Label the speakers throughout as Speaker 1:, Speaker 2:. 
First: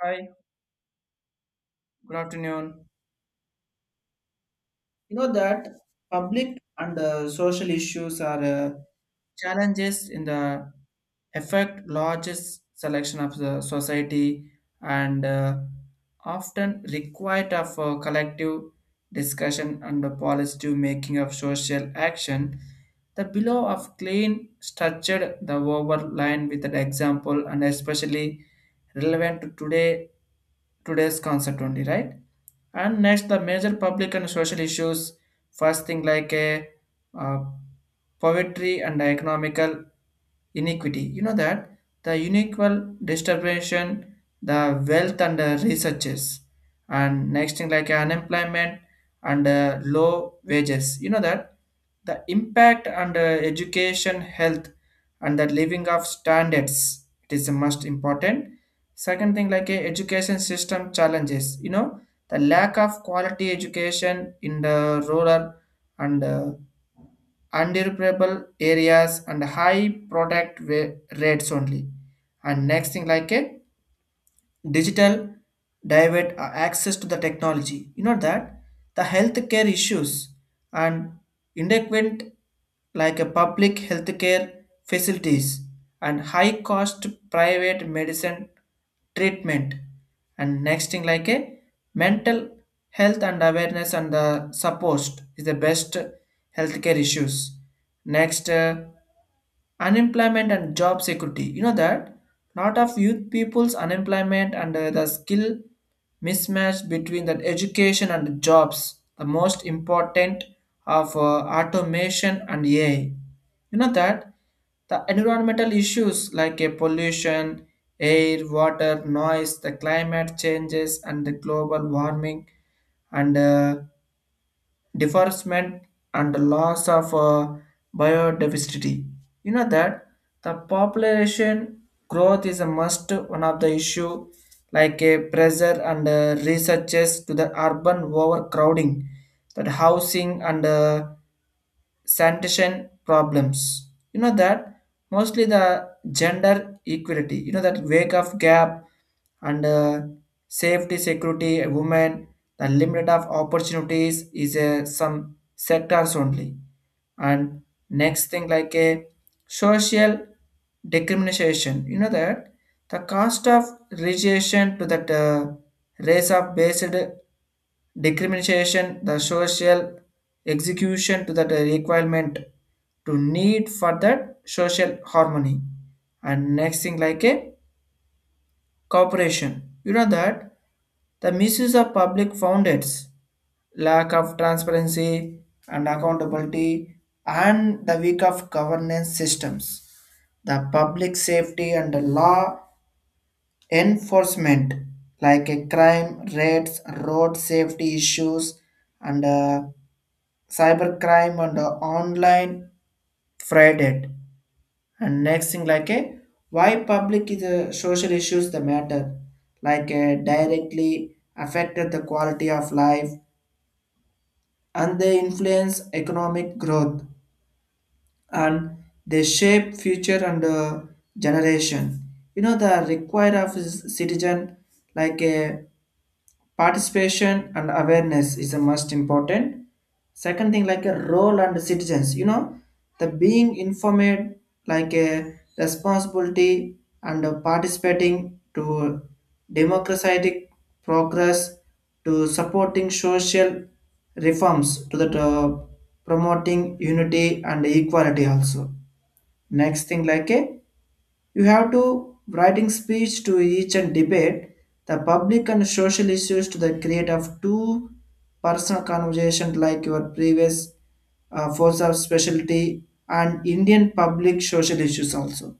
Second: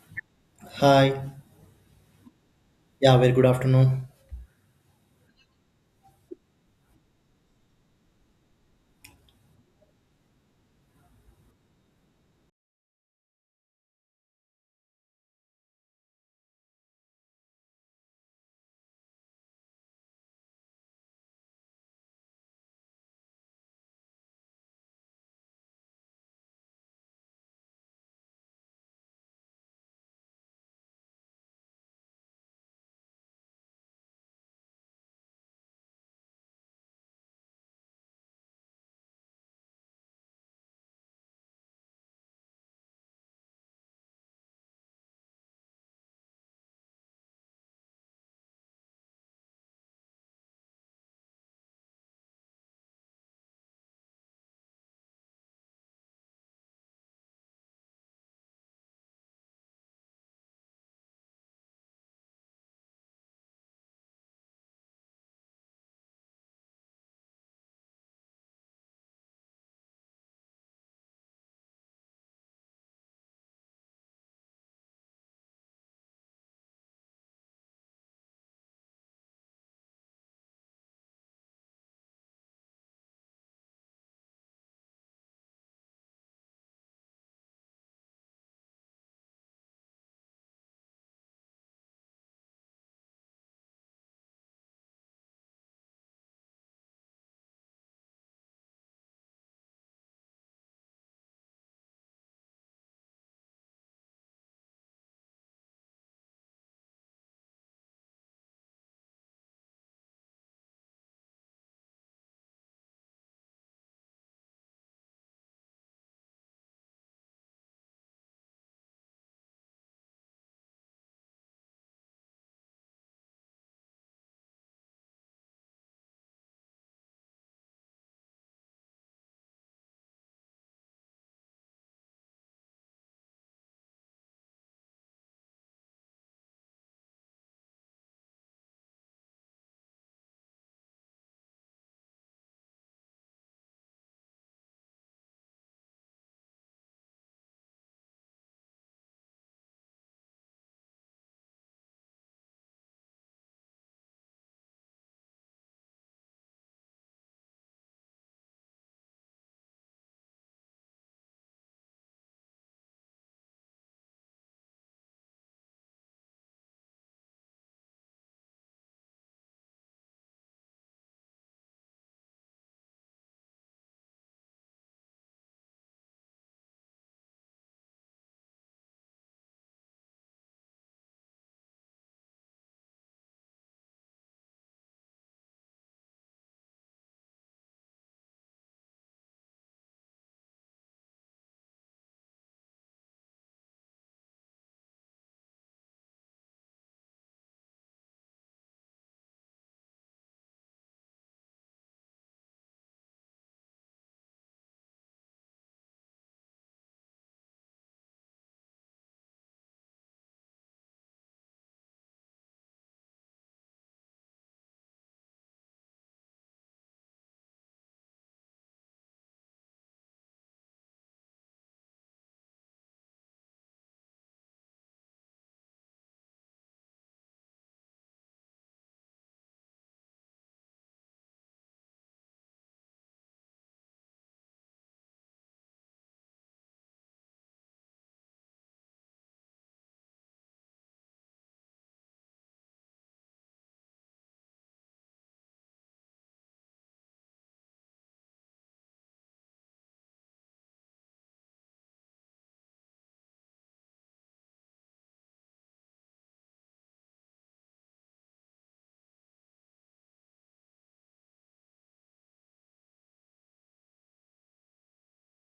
Speaker 1: Hi,
Speaker 2: Hi.
Speaker 1: good afternoon.
Speaker 2: Yeah, very good afternoon.
Speaker 1: You know that public and social issues are challenges in the affect largest selection of the society and often required of a collective discussion and the positive making of social action. The below of clean structured the overline with an example and especially relevant to today's concept only, right? And next, the major public and social issues. First thing like a uh, poverty and economical iniquity. You know that the unequal distribution, the wealth and the researches, and next thing like unemployment and low wages. You know that the impact and education, health, and the living of standards. It is the most important. Second thing like education system challenges. You know the lack of quality education in the rural and undesirable areas and high rates only. And next thing like a digital divert access to the technology. You know that the healthcare issues and inadequate like a public healthcare facilities and high cost private medicine treatment, and next thing like a mental health and awareness and the support is the best healthcare issues. Next, unemployment and job security. You know that lot of youth people's unemployment and the skill mismatch between the education and the jobs, the most important of automation and ai. You know that the environmental issues like a pollution, air, water, noise, the climate changes and the global warming and deforestment and the loss of biodiversity. You know that the population growth is a must one of the issue, like a pressure and researches to the urban overcrowding, that housing and sanitation problems. You know that mostly the gender equality, you know that wake of gap and safety, security, women, the limit of opportunities is some sectors only. And next thing like a social discrimination. You know that the cost of relation to that race of based discrimination, the social execution to that requirement to need for that social harmony. And next thing like a cooperation. You know that the misuse of public founds, lack of transparency and accountability, and the weak of governance systems, the public safety and law enforcement like a crime rates, road safety issues and cybercrime and online frauded. And next thing like a why public is a social issues the matter, like directly affected the quality of life, and they influence economic growth and they shape future and generation. You know the require of citizen like a participation and awareness is the most important. Second thing like a role and citizens. You know the being informed like a responsibility and participating to democratic progress, to supporting social reforms, to the promoting unity and equality also. Next thing like a you have to writing speech to each and debate the public and social issues to the create of two personal conversation like your previous force of specialty and Indian public social issues also.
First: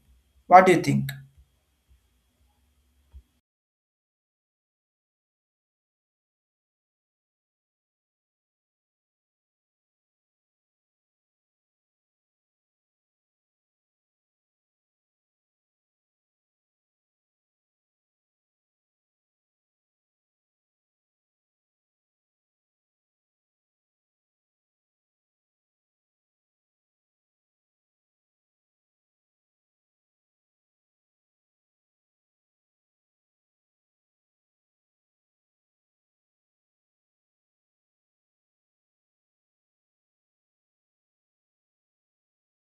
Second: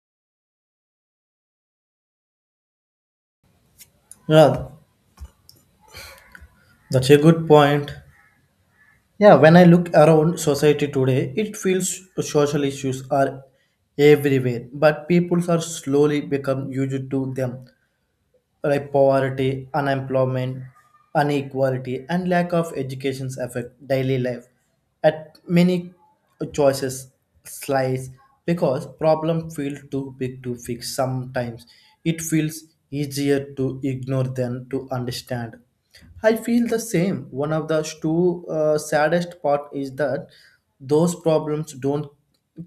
Speaker 1: What do you think?
Speaker 2: Yeah, that's a good point. Yeah, when I look around society today, it feels social issues are everywhere, but people are slowly become used to them. Like poverty, unemployment, inequality, and lack of education affect daily life at many choices slice because problem feel too big to fix sometimes it feels easier to ignore than to understand. I feel the same. One of the two saddest part is that those problems don't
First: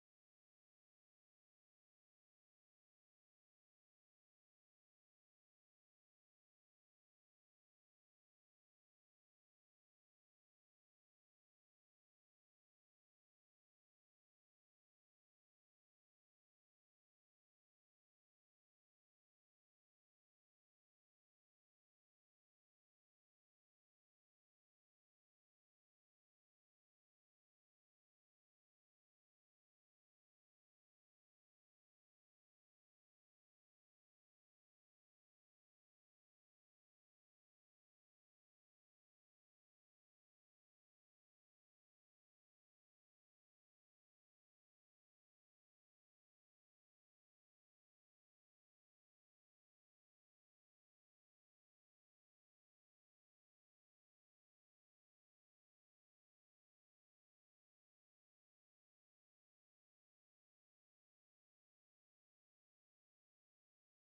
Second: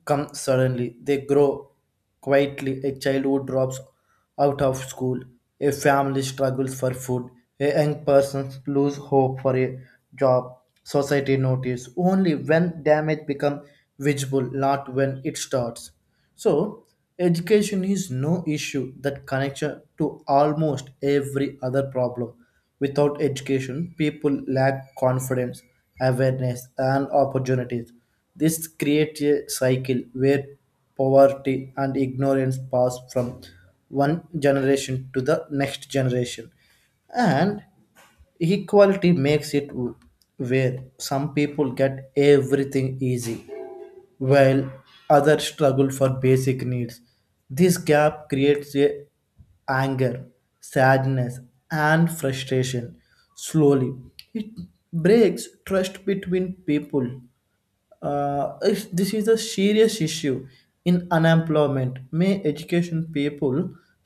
Speaker 2: come suddenly. They grow quietly. A child who drops out of school, a family struggles for food, a young person lose hope for a job. Society notice only when damage become visible, not when it starts. So, education is no issue that connects to almost every other problem. Without education, people lack confidence, awareness, and opportunities. This creates a cycle where poverty and ignorance pass from one generation to the next generation, and equality makes it where some people get everything easy while others struggle for basic needs. This gap creates a anger, sadness, and frustration. Slowly, it breaks trust between people. This is a serious issue in unemployment. May education people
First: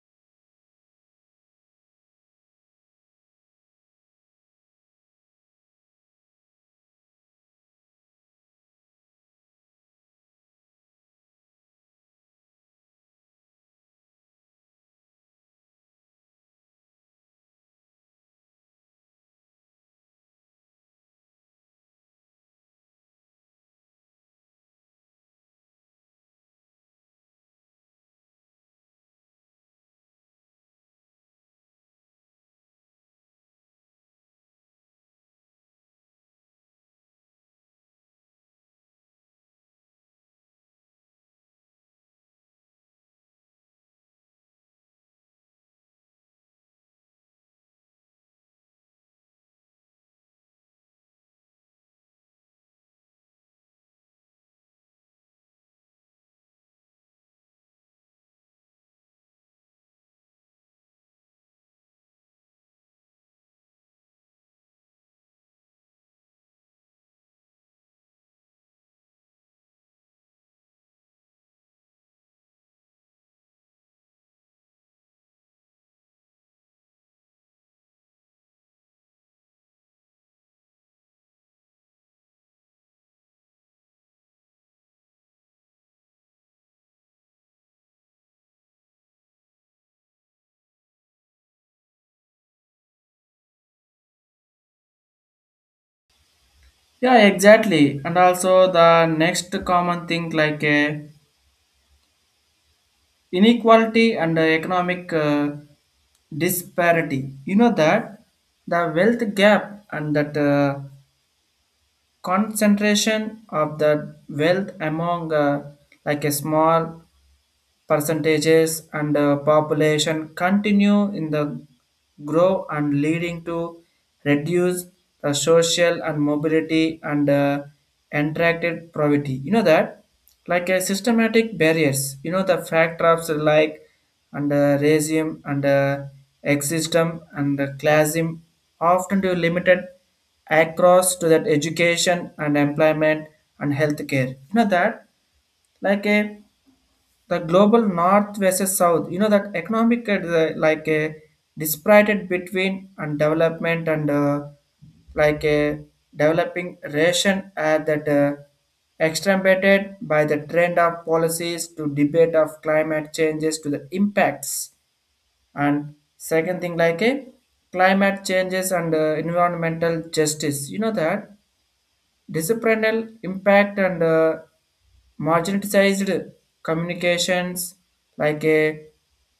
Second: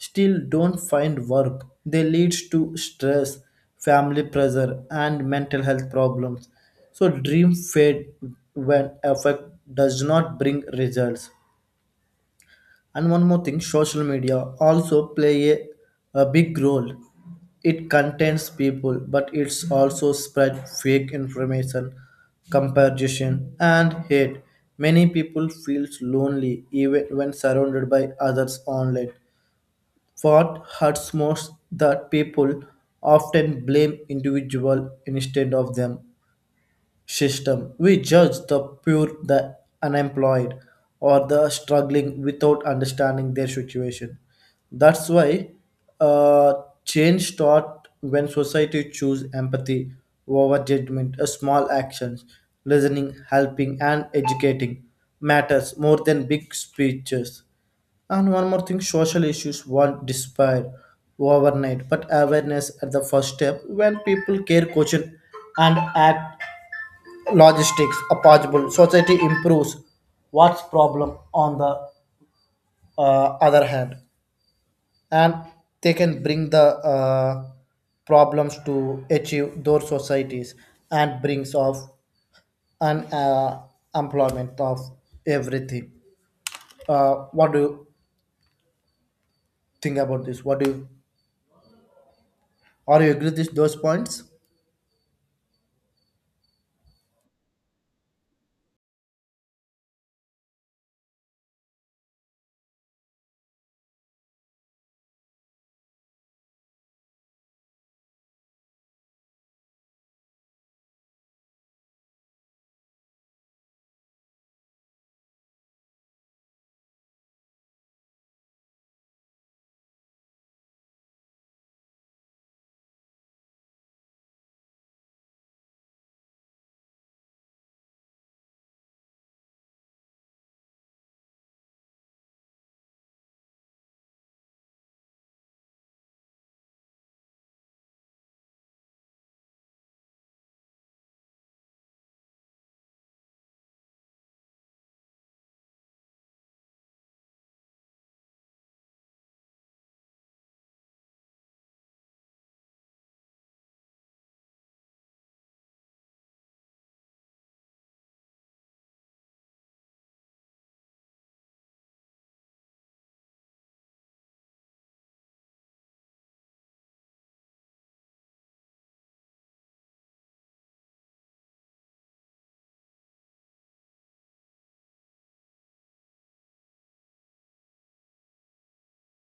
Speaker 2: still don't find work. They leads to stress, family pressure, and mental health problems. So dream fade when effect does not bring results. And one more thing, social media also play a big role. It contains people, but it's also spread fake information, comparison, and hate. Many people feels lonely even when surrounded by others online. What hurts most that people often blame individual instead of them system. We judge the poor, the unemployed, or the struggling without understanding their situation. That's why uh, change starts when society choose empathy over judgment. A small actions, listening, helping, and educating matters more than big speeches. And one more thing, social issues won't disappear overnight, but awareness at the first step when people care, question, and act logistics are possible society improves what's problem on the other hand and they can bring the uh, problems to achieve those societies and brings of an employment of everything. What do you think about this? What do you, are you agree with those points?
Speaker 1: Yeah, exactly. And also the next common thing like inequality and economic disparity. You know that the wealth gap and that concentration of the wealth among like a small percentages and population continue in the grow and leading to reduce the social and mobility and interacted poverty. You know that like a systematic barriers, you know the factors like and racism and existence and classism often to limited across to that education and employment and healthcare. You know that like a the global north versus south, you know that economic like a disparate between and development and like a developing ration that exacerbated by the trend of policies to debate of climate changes to the impacts. And second thing like a climate changes and environmental justice. You know that disciplinary impact and marginalized communications like a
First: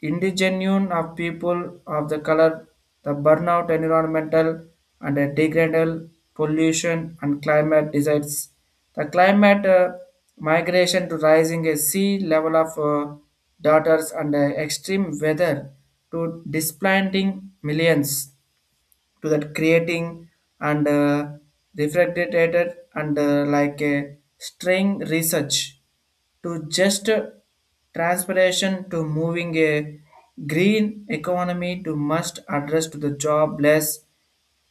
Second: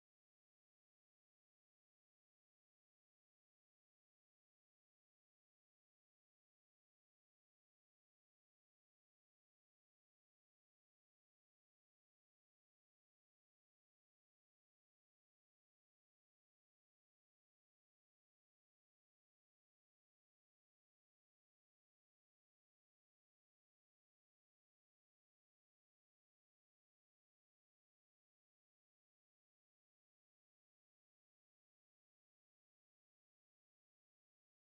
Speaker 1: indigenous of people of the color, the burnout environmental and a degradal pollution and climate deserts. The climate migration to rising a sea level of daughters and extreme weather to displacing millions to that creating and refrigerated and like a string research to just transpiration to moving a green economy to must address to the jobless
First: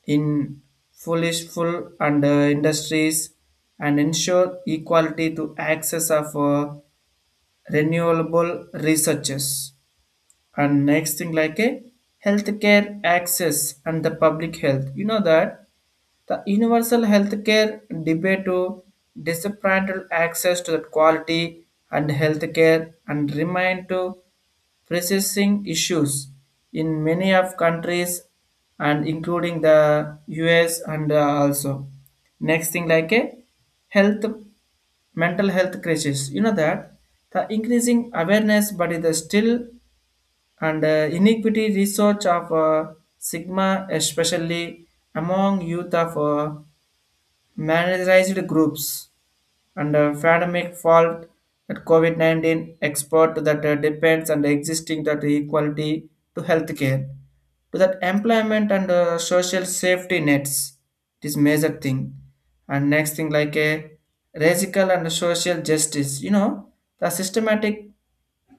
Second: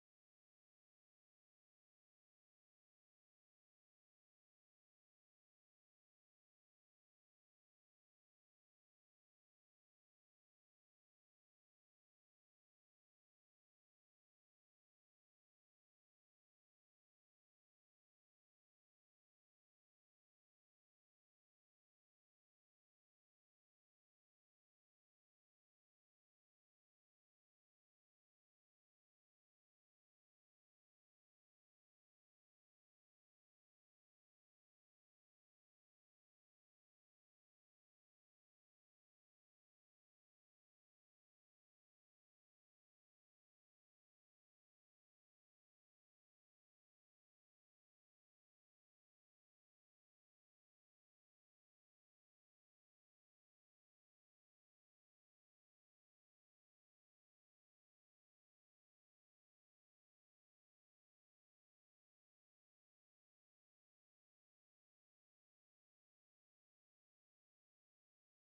Speaker 1: in foolish full and industries, and ensure equality to access of renewable researches. And next thing like a healthcare access and the public health. You know that the universal healthcare debate to disappointed access to the quality and healthcare and remain to pressing issues in many of countries and including the US and also, next thing like a health mental health crisis. You know that the increasing awareness, but it is still and inequity research of sigma especially among youth of marginalized groups, and a pandemic fault that COVID 19 export that depends on the existing that equality to healthcare, to that employment and social safety nets. It is major thing. And next thing like a racial and social justice, you know, the systematic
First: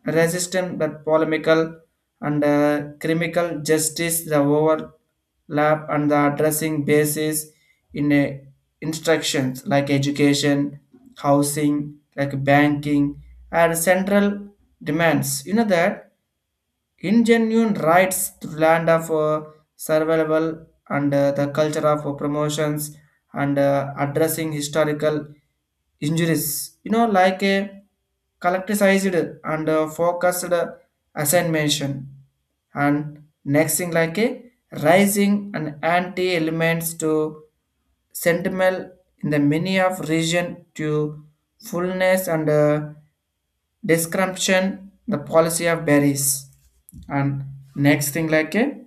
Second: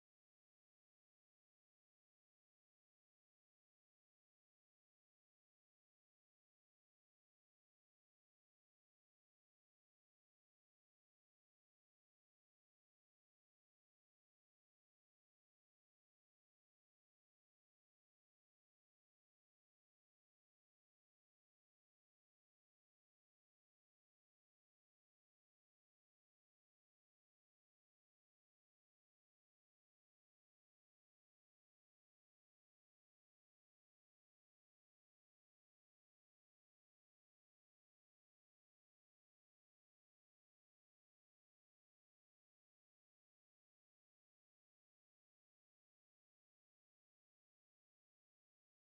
Speaker 1: resistant but polemical and critical justice, the overlap and the addressing basis in a instructions like education, housing, like banking and central demands. You know that ingenuine rights to land of survival and the culture of promotions and addressing historical injuries. You know, like a collectivized and focused assignment. And next thing like a rising and anti elements to sentimental in the many of region to fullness and description the policy of berries. And next thing like a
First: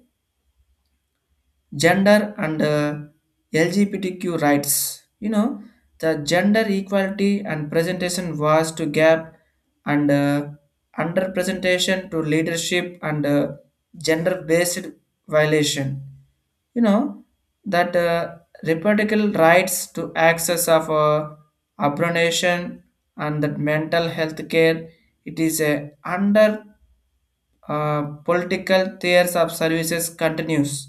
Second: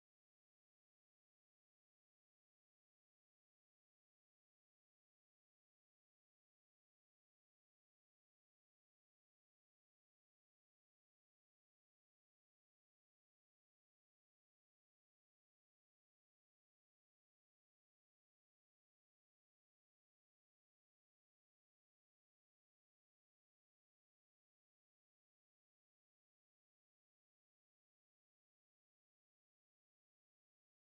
Speaker 1: gender and LGBTQ rights. You know, the gender equality and presentation was to gap and underrepresentation to leadership and gender-based violation. You know that reproductive rights to access of abortion and that mental health care, it is a under political tiers of services continues.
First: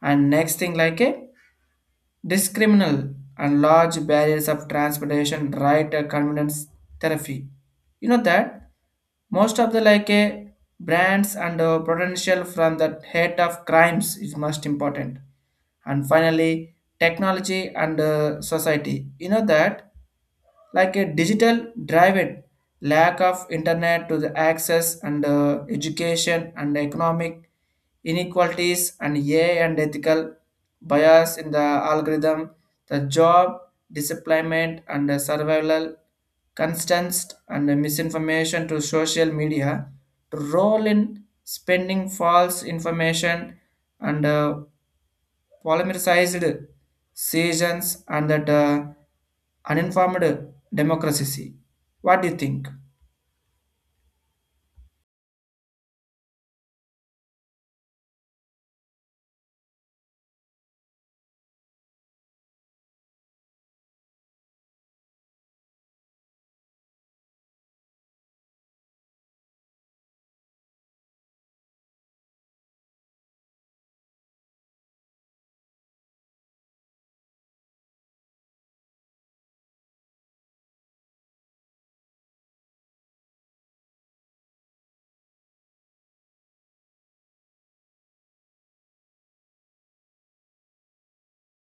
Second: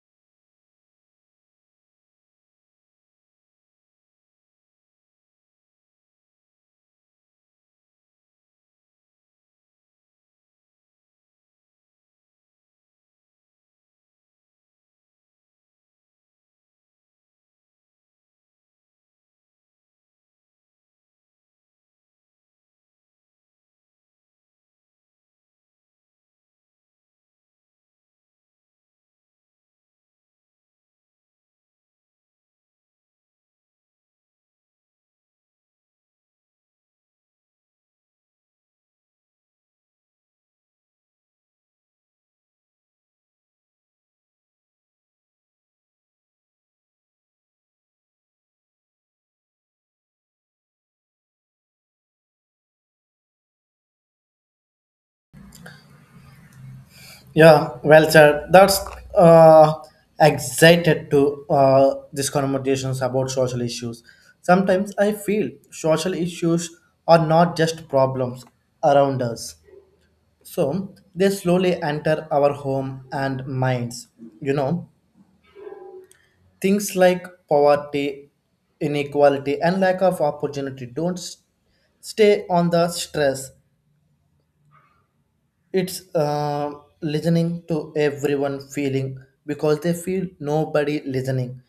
Speaker 1: And next thing like a discriminal and large barriers of transportation right convenience therapy. You know that most of the like a brands and potential from the hate of crimes is most important. And finally, technology and society. You know that like a digital driven lack of internet to the access and education and economic inequalities, and AI and ethical bias in the algorithm, the job disemployment and the survival constants, and the misinformation to social media to roll in spending false information and polymerized sessions and that uninformed democracy. What do you think?
Speaker 2: Yeah, well sir, that's uh, excited to these conversations about social issues. Sometimes I feel social issues are not just problems around us. So they slowly enter our home and minds. You know, things like poverty, inequality, and lack of opportunity don't s- stay on the stress. It's listening to everyone feeling because they feel nobody listening.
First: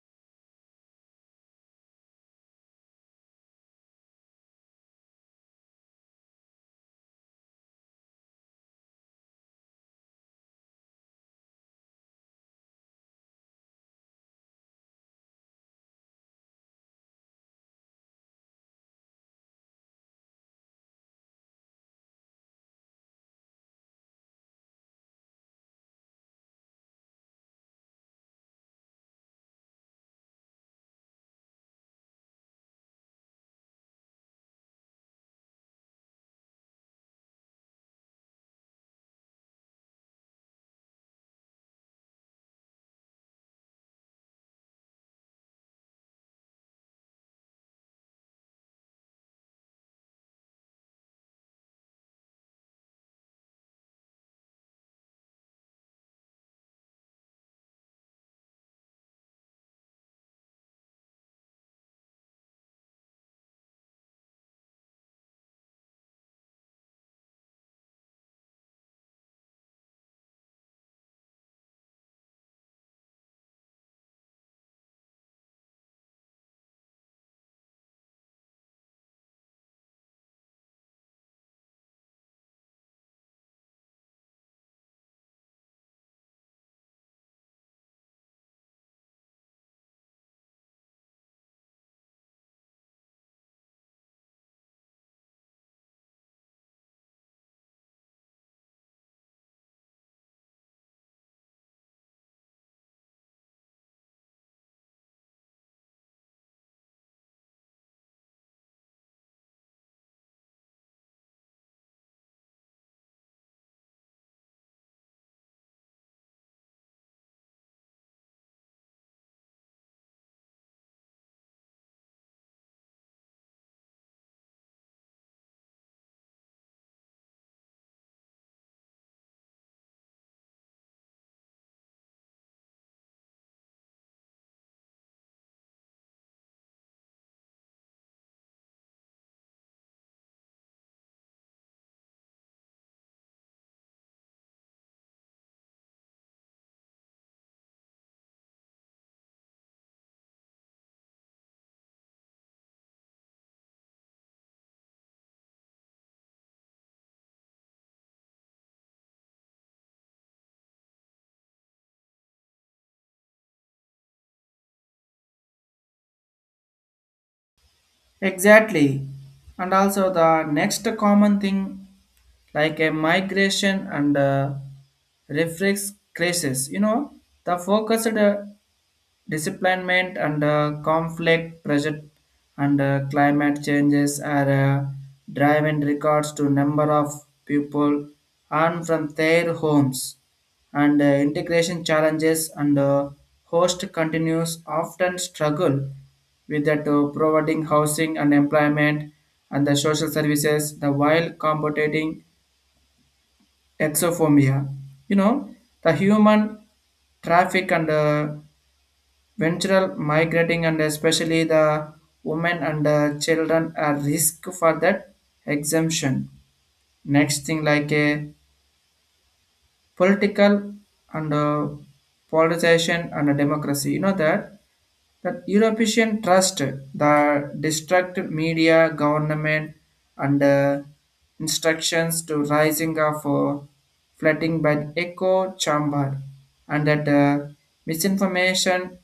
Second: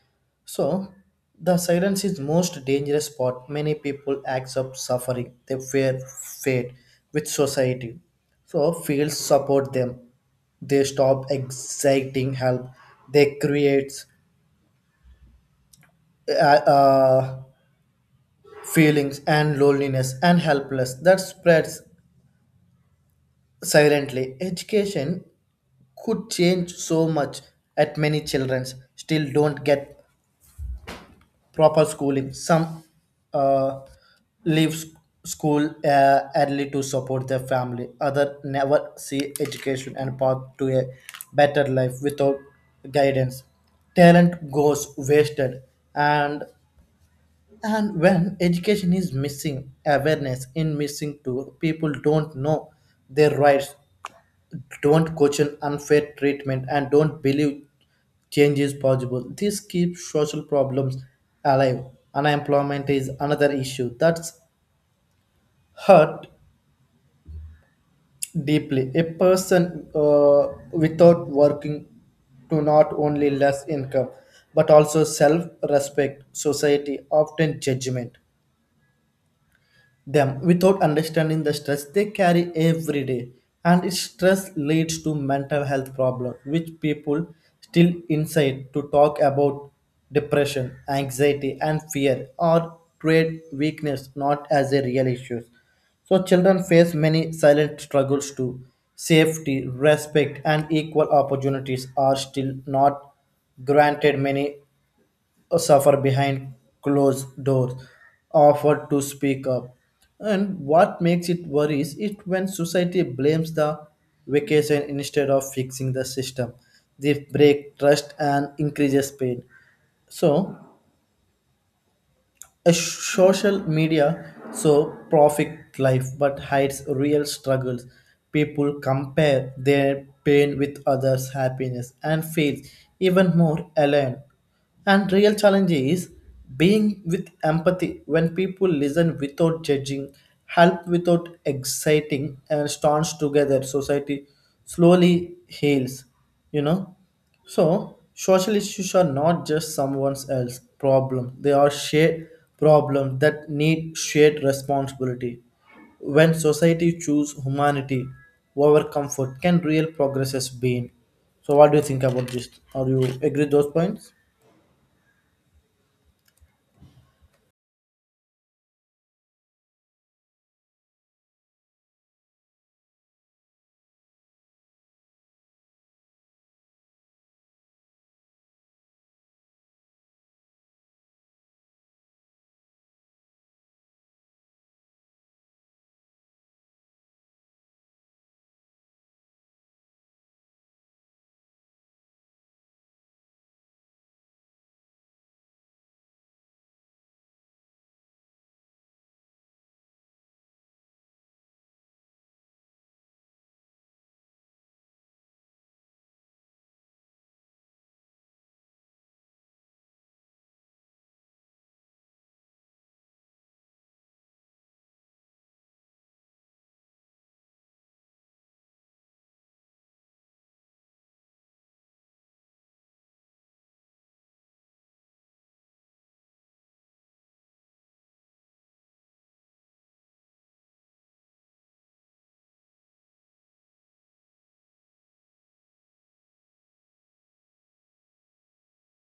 Speaker 2: So, the silence is most dangerous part. Many people accept suffering, they fear fate with society. So, fields support them. They stop exciting help. They create uh, uh, feelings and loneliness and helpless that spreads silently. Education could change so much at many children still don't get proper schooling. Some uh, leave s- school early to support their family. Other never see education and path to a better life without guidance. Talent goes wasted, and and when education is missing awareness in missing too, people don't know their rights, don't question unfair treatment, and don't believe change is possible. This keeps social problems alive. Unemployment is another issue that's hurt deeply. A person without working to not only less income but also self respect, society, often judgment them without understanding the stress they carry every day, and its stress leads to mental health problems, which people still inside to talk about. Depression, anxiety, and fear are great weakness, not as a real issue. So children face many silent struggles too. Safety, respect, and equal opportunities are still not granted. Many suffer behind closed doors, offered to speak up. And what makes it worse is when society blames the vacation instead of fixing the system. They break trust and increases pain. So a social media so perfect life but hides real struggles. People compare their pain with others' happiness and feel even more alone. And real challenge is being with empathy. When people listen without judging, help without exciting, and stands together, society slowly heals. You know. So, social issues are not just someone else's problem, they are shared problems that need shared responsibility. When society choose humanity over comfort, can real progress has been? So, what do you think about this? Are you agree those points?
Speaker 1: Exactly. And also the next common thing like a migration and reflex crisis. You know, the focused disciplinement and conflict pressure and climate changes are driving records to number of people and from their homes and integration challenges, and host continues often struggle with that providing housing and employment and the social services, the while combating exophobia. You know the human traffic and ventural migrating, and especially the women and children are risk for that exemption. Next thing like a political and politicization and a democracy. You know that that European trust the destructive media, government and instructions to rising of flooding by echo chamber and that misinformation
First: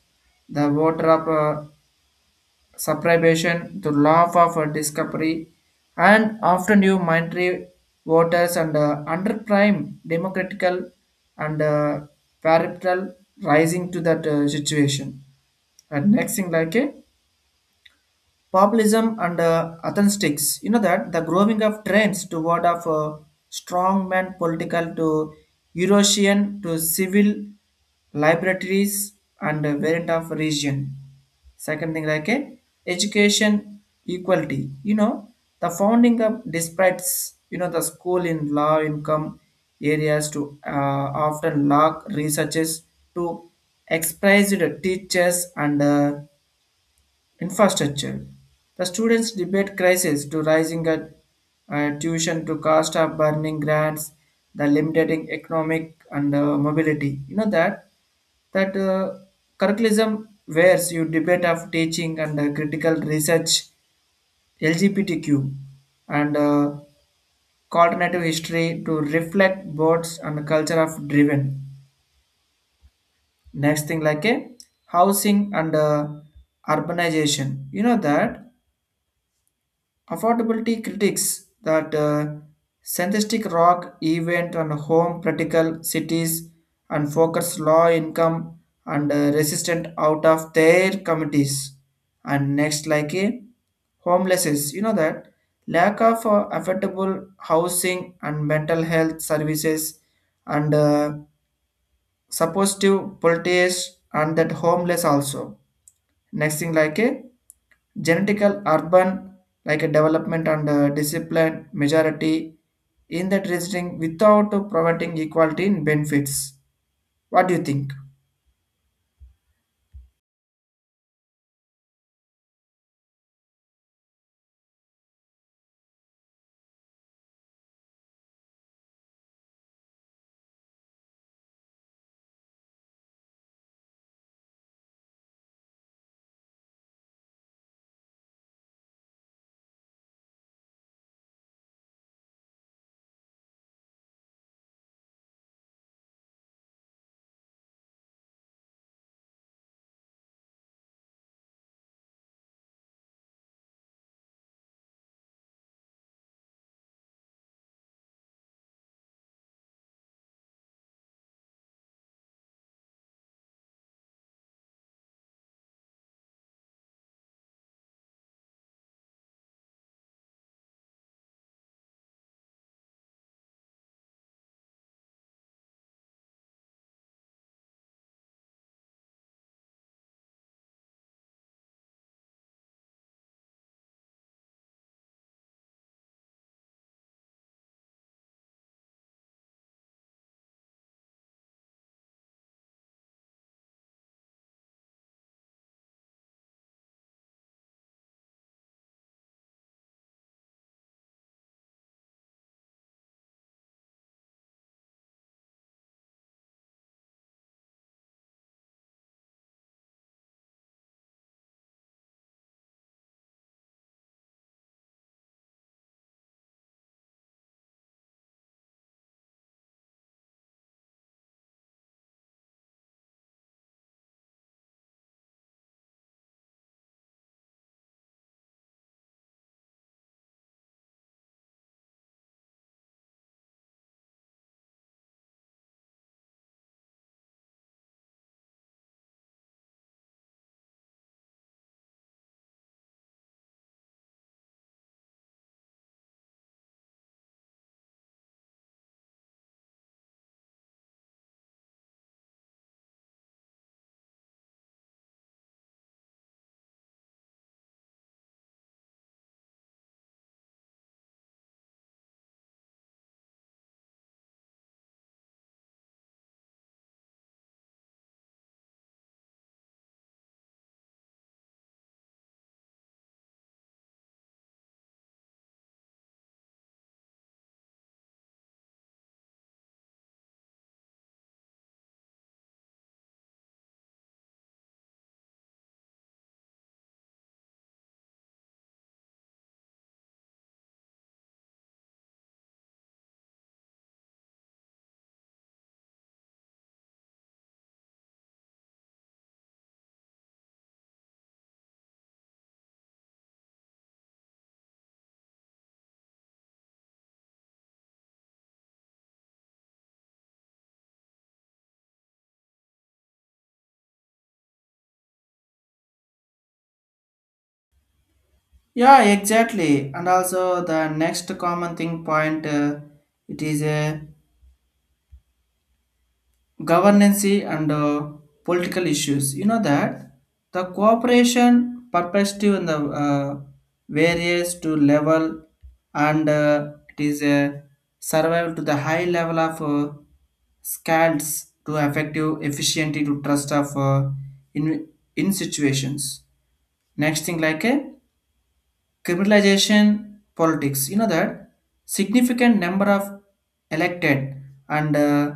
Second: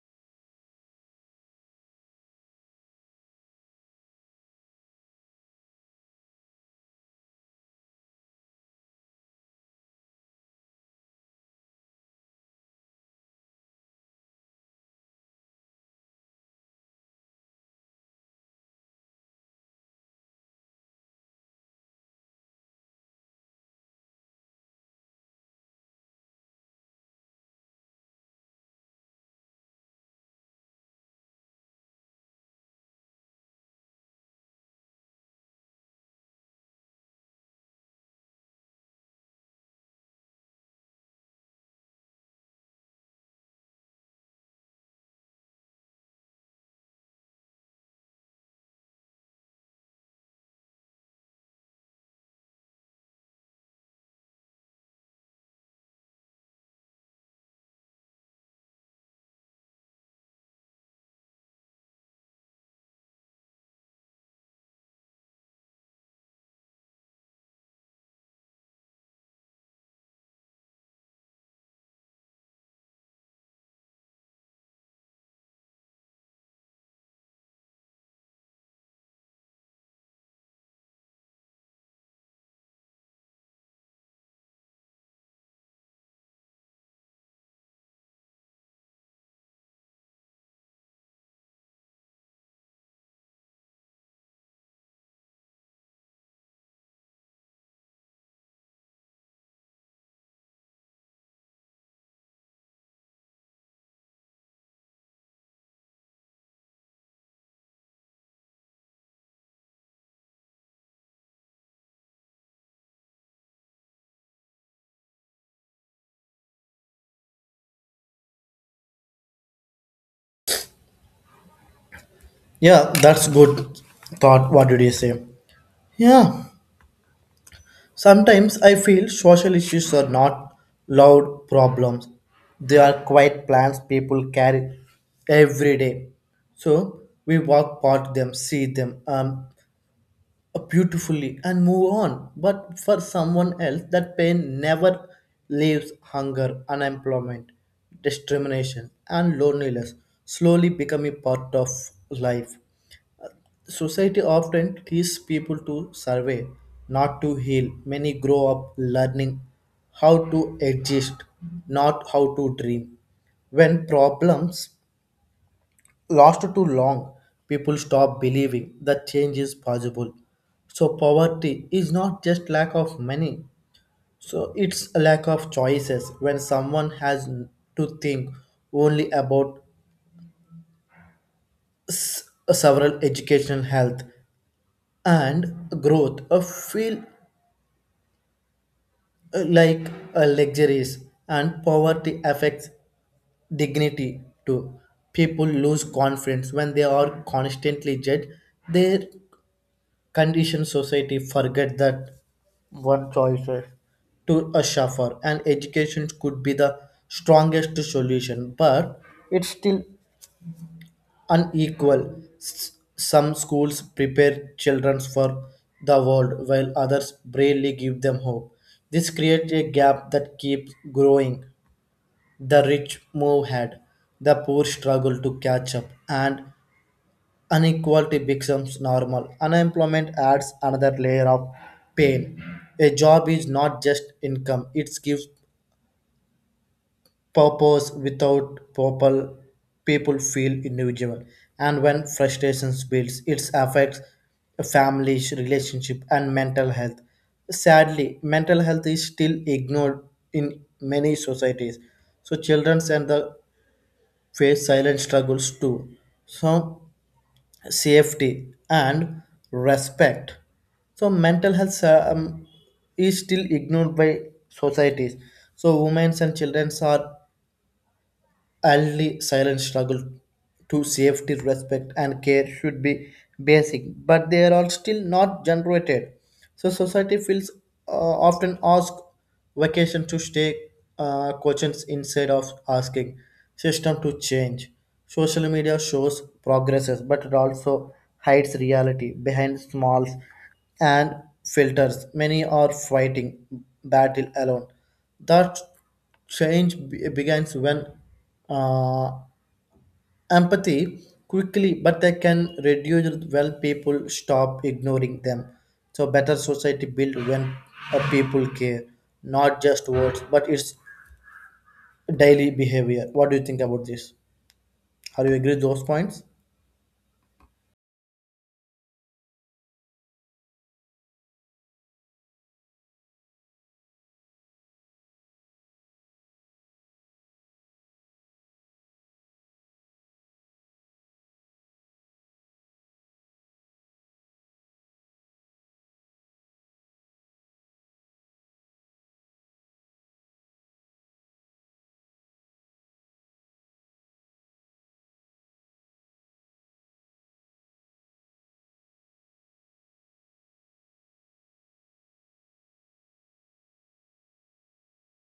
Speaker 1: the water of uh, suppression to law of discovery and often new minority voters and under prime democratical and peripheral rising to that situation. And next thing like a populism and atheistics. You know that the growing of trends toward of strongman political to eurasian to civil libraries and variant of region. Second thing like a education equality. You know the founding of despite, you know the school in low income areas to often lack researches to expressed teachers and infrastructure. The students debate crisis to rising at tuition to cost of burning grants, the limiting economic and mobility. You know that that curriculum wears you debate of teaching and critical research, LGBTQ, and alternative history to reflect boards and culture of driven. Next thing like a housing and urbanization. You know that affordability critics that synthetic rock event and home practical cities and focus low income and resistant out of their communities. And next, like a homelesses, you know that lack of affordable housing and mental health services and supposed to politics and that homeless also. Next thing like a genetical urban like a development and discipline majority in that reasoning without providing equality in benefits. What do you think?
Speaker 2: Yeah, that's good thought. What did you say? Yeah. Sometimes I feel social issues are not loud problems. They are quiet plans people carry every day. So we walk past them, see them beautifully, and move on. But for someone else, that pain never leaves hunger, unemployment, discrimination, and loneliness slowly become a part of life. Society often teaches people to survive, not to heal. Many grow up learning how to exist, not how to dream. When problems last too long, people stop believing that change is possible. So poverty is not just lack of money. So it's a lack of choices when someone has to think only about s- several educational health and growth. A feel like luxuries and poverty affects dignity too. People lose confidence when they are constantly judged their conditioned. Society forget that one choices to a suffer, and education could be the strongest solution, but it's still unequal. Some schools prepare children for the world while others bravely give them hope. This creates a gap that keeps growing. The rich move ahead, the poor struggle to catch up, and inequality becomes normal. Unemployment adds another layer of pain. A job is not just income, it gives purpose. Without purple, people feel individual, and when frustrations builds it affects families relationship and mental health. Sadly, mental health is still ignored in many societies. So children and the face silent struggles too. So safety and respect, so mental health is still ignored by societies. So women and children are early silent struggle to safety, respect, and care should be basic, but they are still not generated. So society feels often ask vacation to stay questions instead of asking system to change. Social media shows progresses, but it also hides reality behind smalls and filters. Many are fighting battle alone. That change begins when uh, empathy quickly but they can reduce when people stop ignoring them. So better society build when people care, not just words but it's daily behavior. What do you think about this? Are you agree with those points?
Speaker 1: Yeah, exactly. And also the next common thing point, it is a governance and political issues. You know that the cooperation perspective in the various to level and it is a survival to the high level of scales to effective efficiency to trust of in in situations. Next thing like a criminalization politics. You know that significant number of elected and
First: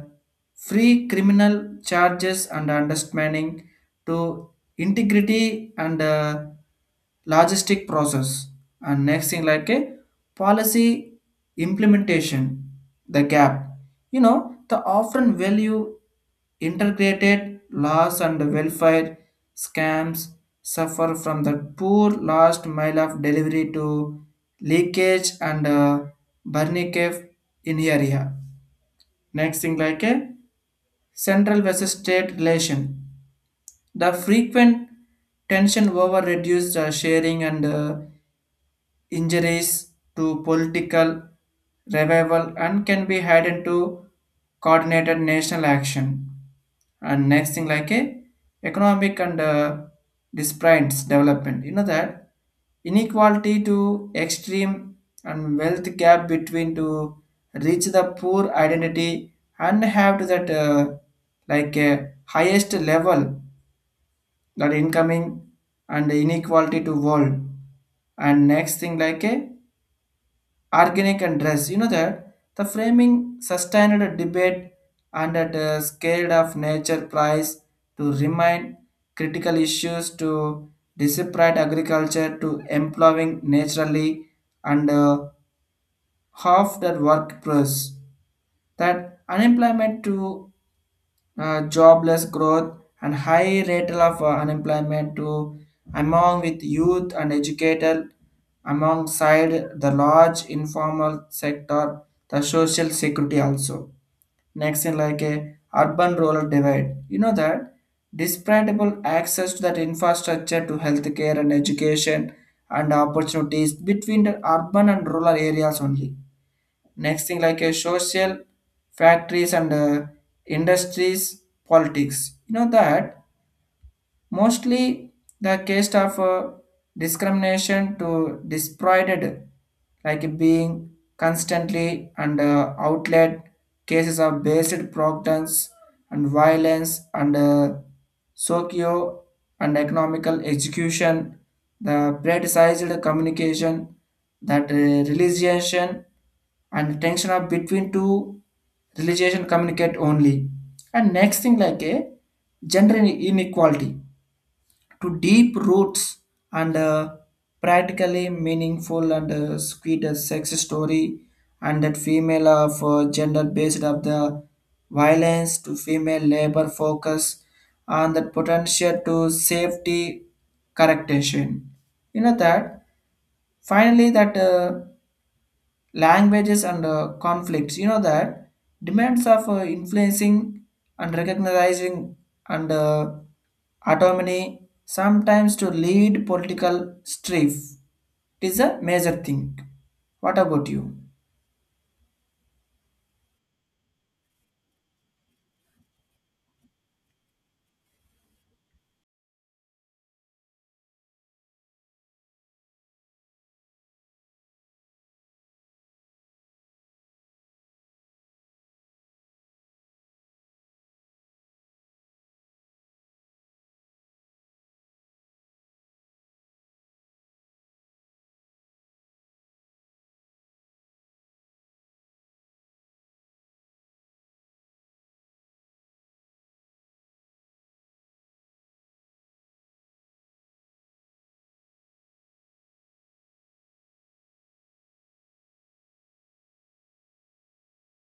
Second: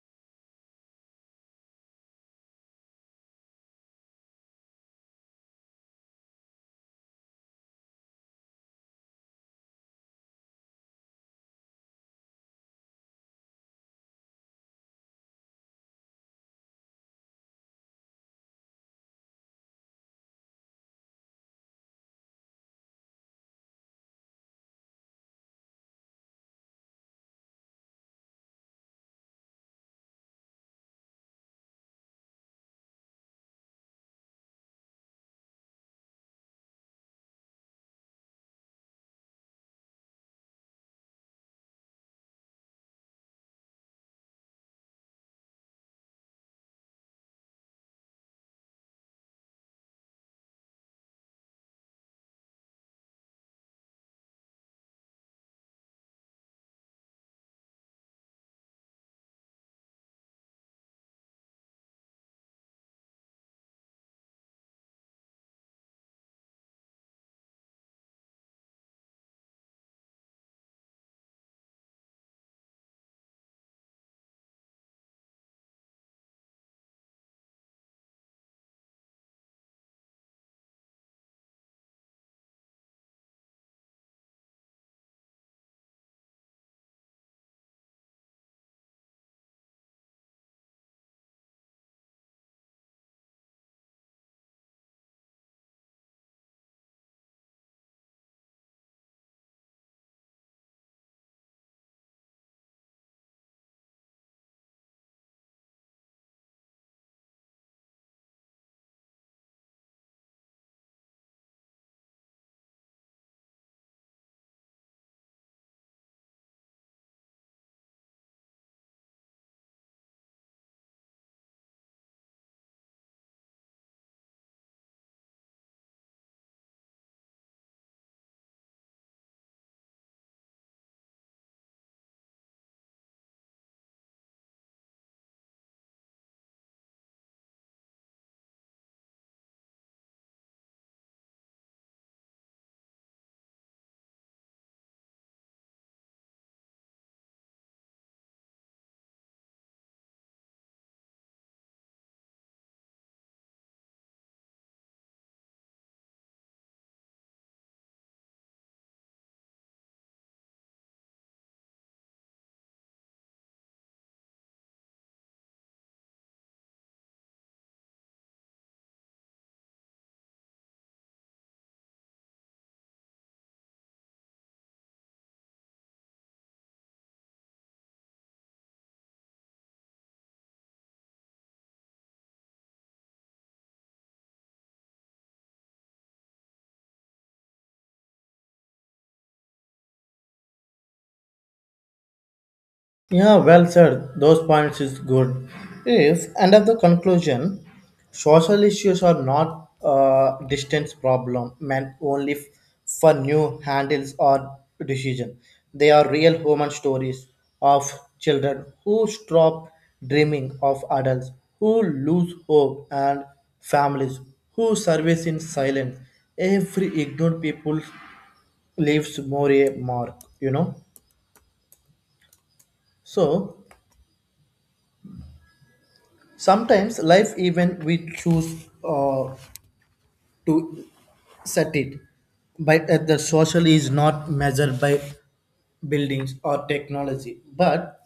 Speaker 1: free criminal charges and understanding to integrity and logistic process. And next thing like a policy implementation the gap. You know the often value integrated loss and welfare scams suffer from the poor last mile of delivery to leakage and burning cave in area. Next thing like a central versus state relation. The frequent tension over reduced sharing and injuries to political revival and can be added to coordinated national action. And next thing like a economic and disparities development. You know that inequality to extreme and wealth gap between to reach the poor identity and have to that like highest level that incoming and inequality to world. And next thing like a organic and dress. You know that the framing sustained a debate and at a scale of nature price to remind critical issues to desperate agriculture to employing naturally and half that workforce, that unemployment to jobless growth and high rate of unemployment to among with youth and educated alongside the large informal sector, the social security also. Next in like a urban rural divide. You know that disparable access to that infrastructure to healthcare and education and opportunities between the urban and rural areas only. Next thing like a social factories and industries politics. You know that mostly the case of discrimination to disprovided, like being constantly under outlet cases of based proctons and violence and socio and economical execution, the politicized communication, that realization and tension of between two religion communicate only. And next thing like a gender inequality to deep roots and practically meaningful and sweet sex story and that female of gender based of the violence to female labor focus on the potential to safety correction. You know that finally that languages and conflicts. You know that demands of influencing and recognizing and autonomy sometimes to lead political strife. It is a major thing. What about you?
Speaker 2: Yeah, well said. Those points is good. If end of the conclusion, social issues are not a distance problem meant only for new handles or decision. They are real human stories of children who stop dreaming, of adults who lose hope, and families who service in silence. Every ignored people leaves more a mark. You know, so. Sometimes life even we choose to set it, but the social is not measured by buildings or technology, but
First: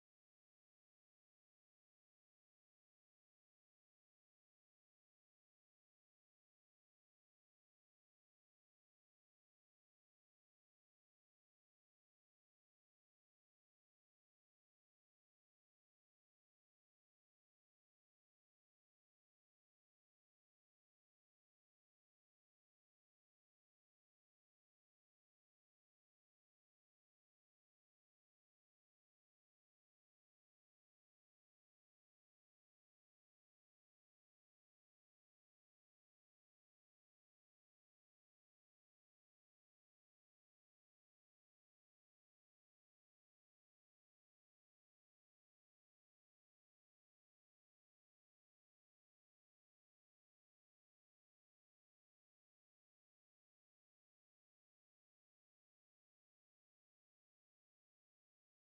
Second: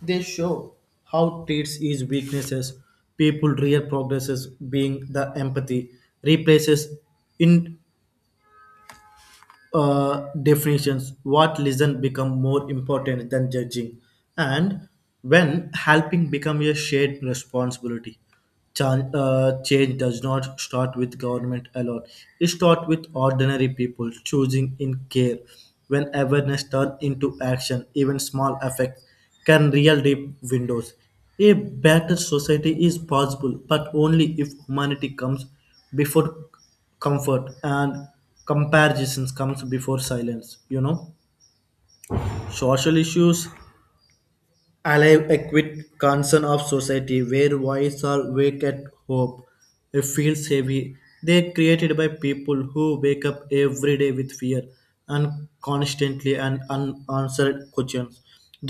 Speaker 2: they show how traits is weaknesses, people real progresses being the empathy replaces in definitions, what listen become more important than judging, and when helping become a shared responsibility. Change does not start with government alone. It starts with ordinary people choosing in care. When awareness turns into action, even small effects can real deep windows. A better society is possible, but only if humanity comes before comfort, and comparisons comes before silence. You know, social issues alive acute concern of society where voice are wake at hope. It feels heavy. They created by people who wake up every day with fear and constantly and unanswered questions.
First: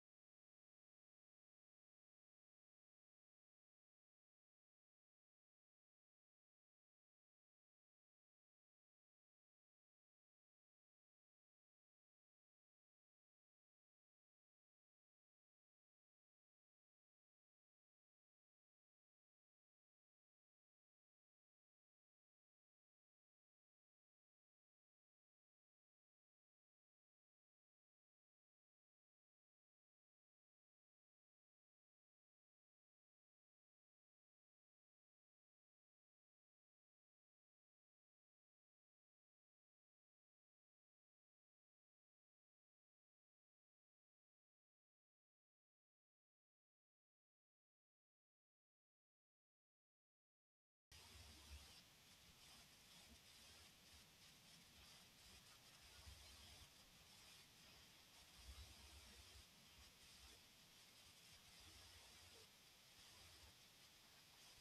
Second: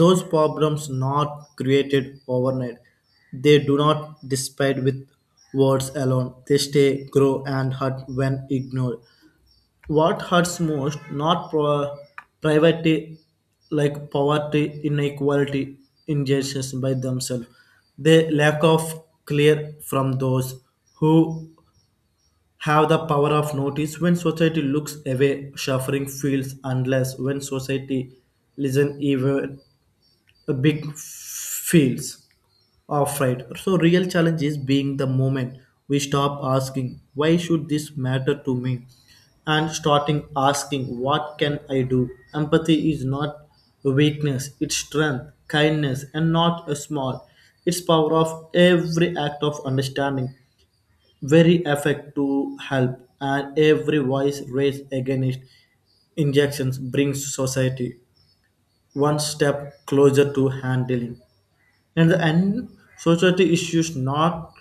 Speaker 2: Those problems not created overnight. They do not despite with words alone. They stay, grow, and hurt when ignored. What hurts most, not pro- private like poverty, inequality, injustice by themselves, the lack of clear from those who have the power of notice. When society looks away, suffering feels unless. When society listen, even a big feels. Off right. So real challenge is being the moment we stop asking why should this matter to me and starting asking what can I do. Empathy is not weakness, it's strength. Kindness and not a small, it's power. Of every act of understanding, very effect to help, and every voice raised against injections brings society one step closer to handling. And the end, society issues not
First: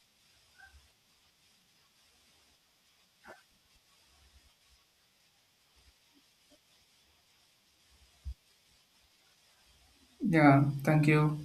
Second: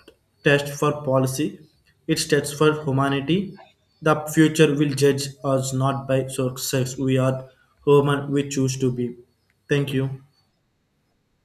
Speaker 2: test for policy, it tests for humanity. The future will judge us not by success. We are human, we choose to be. Thank you.
Speaker 1: Yeah, thank you.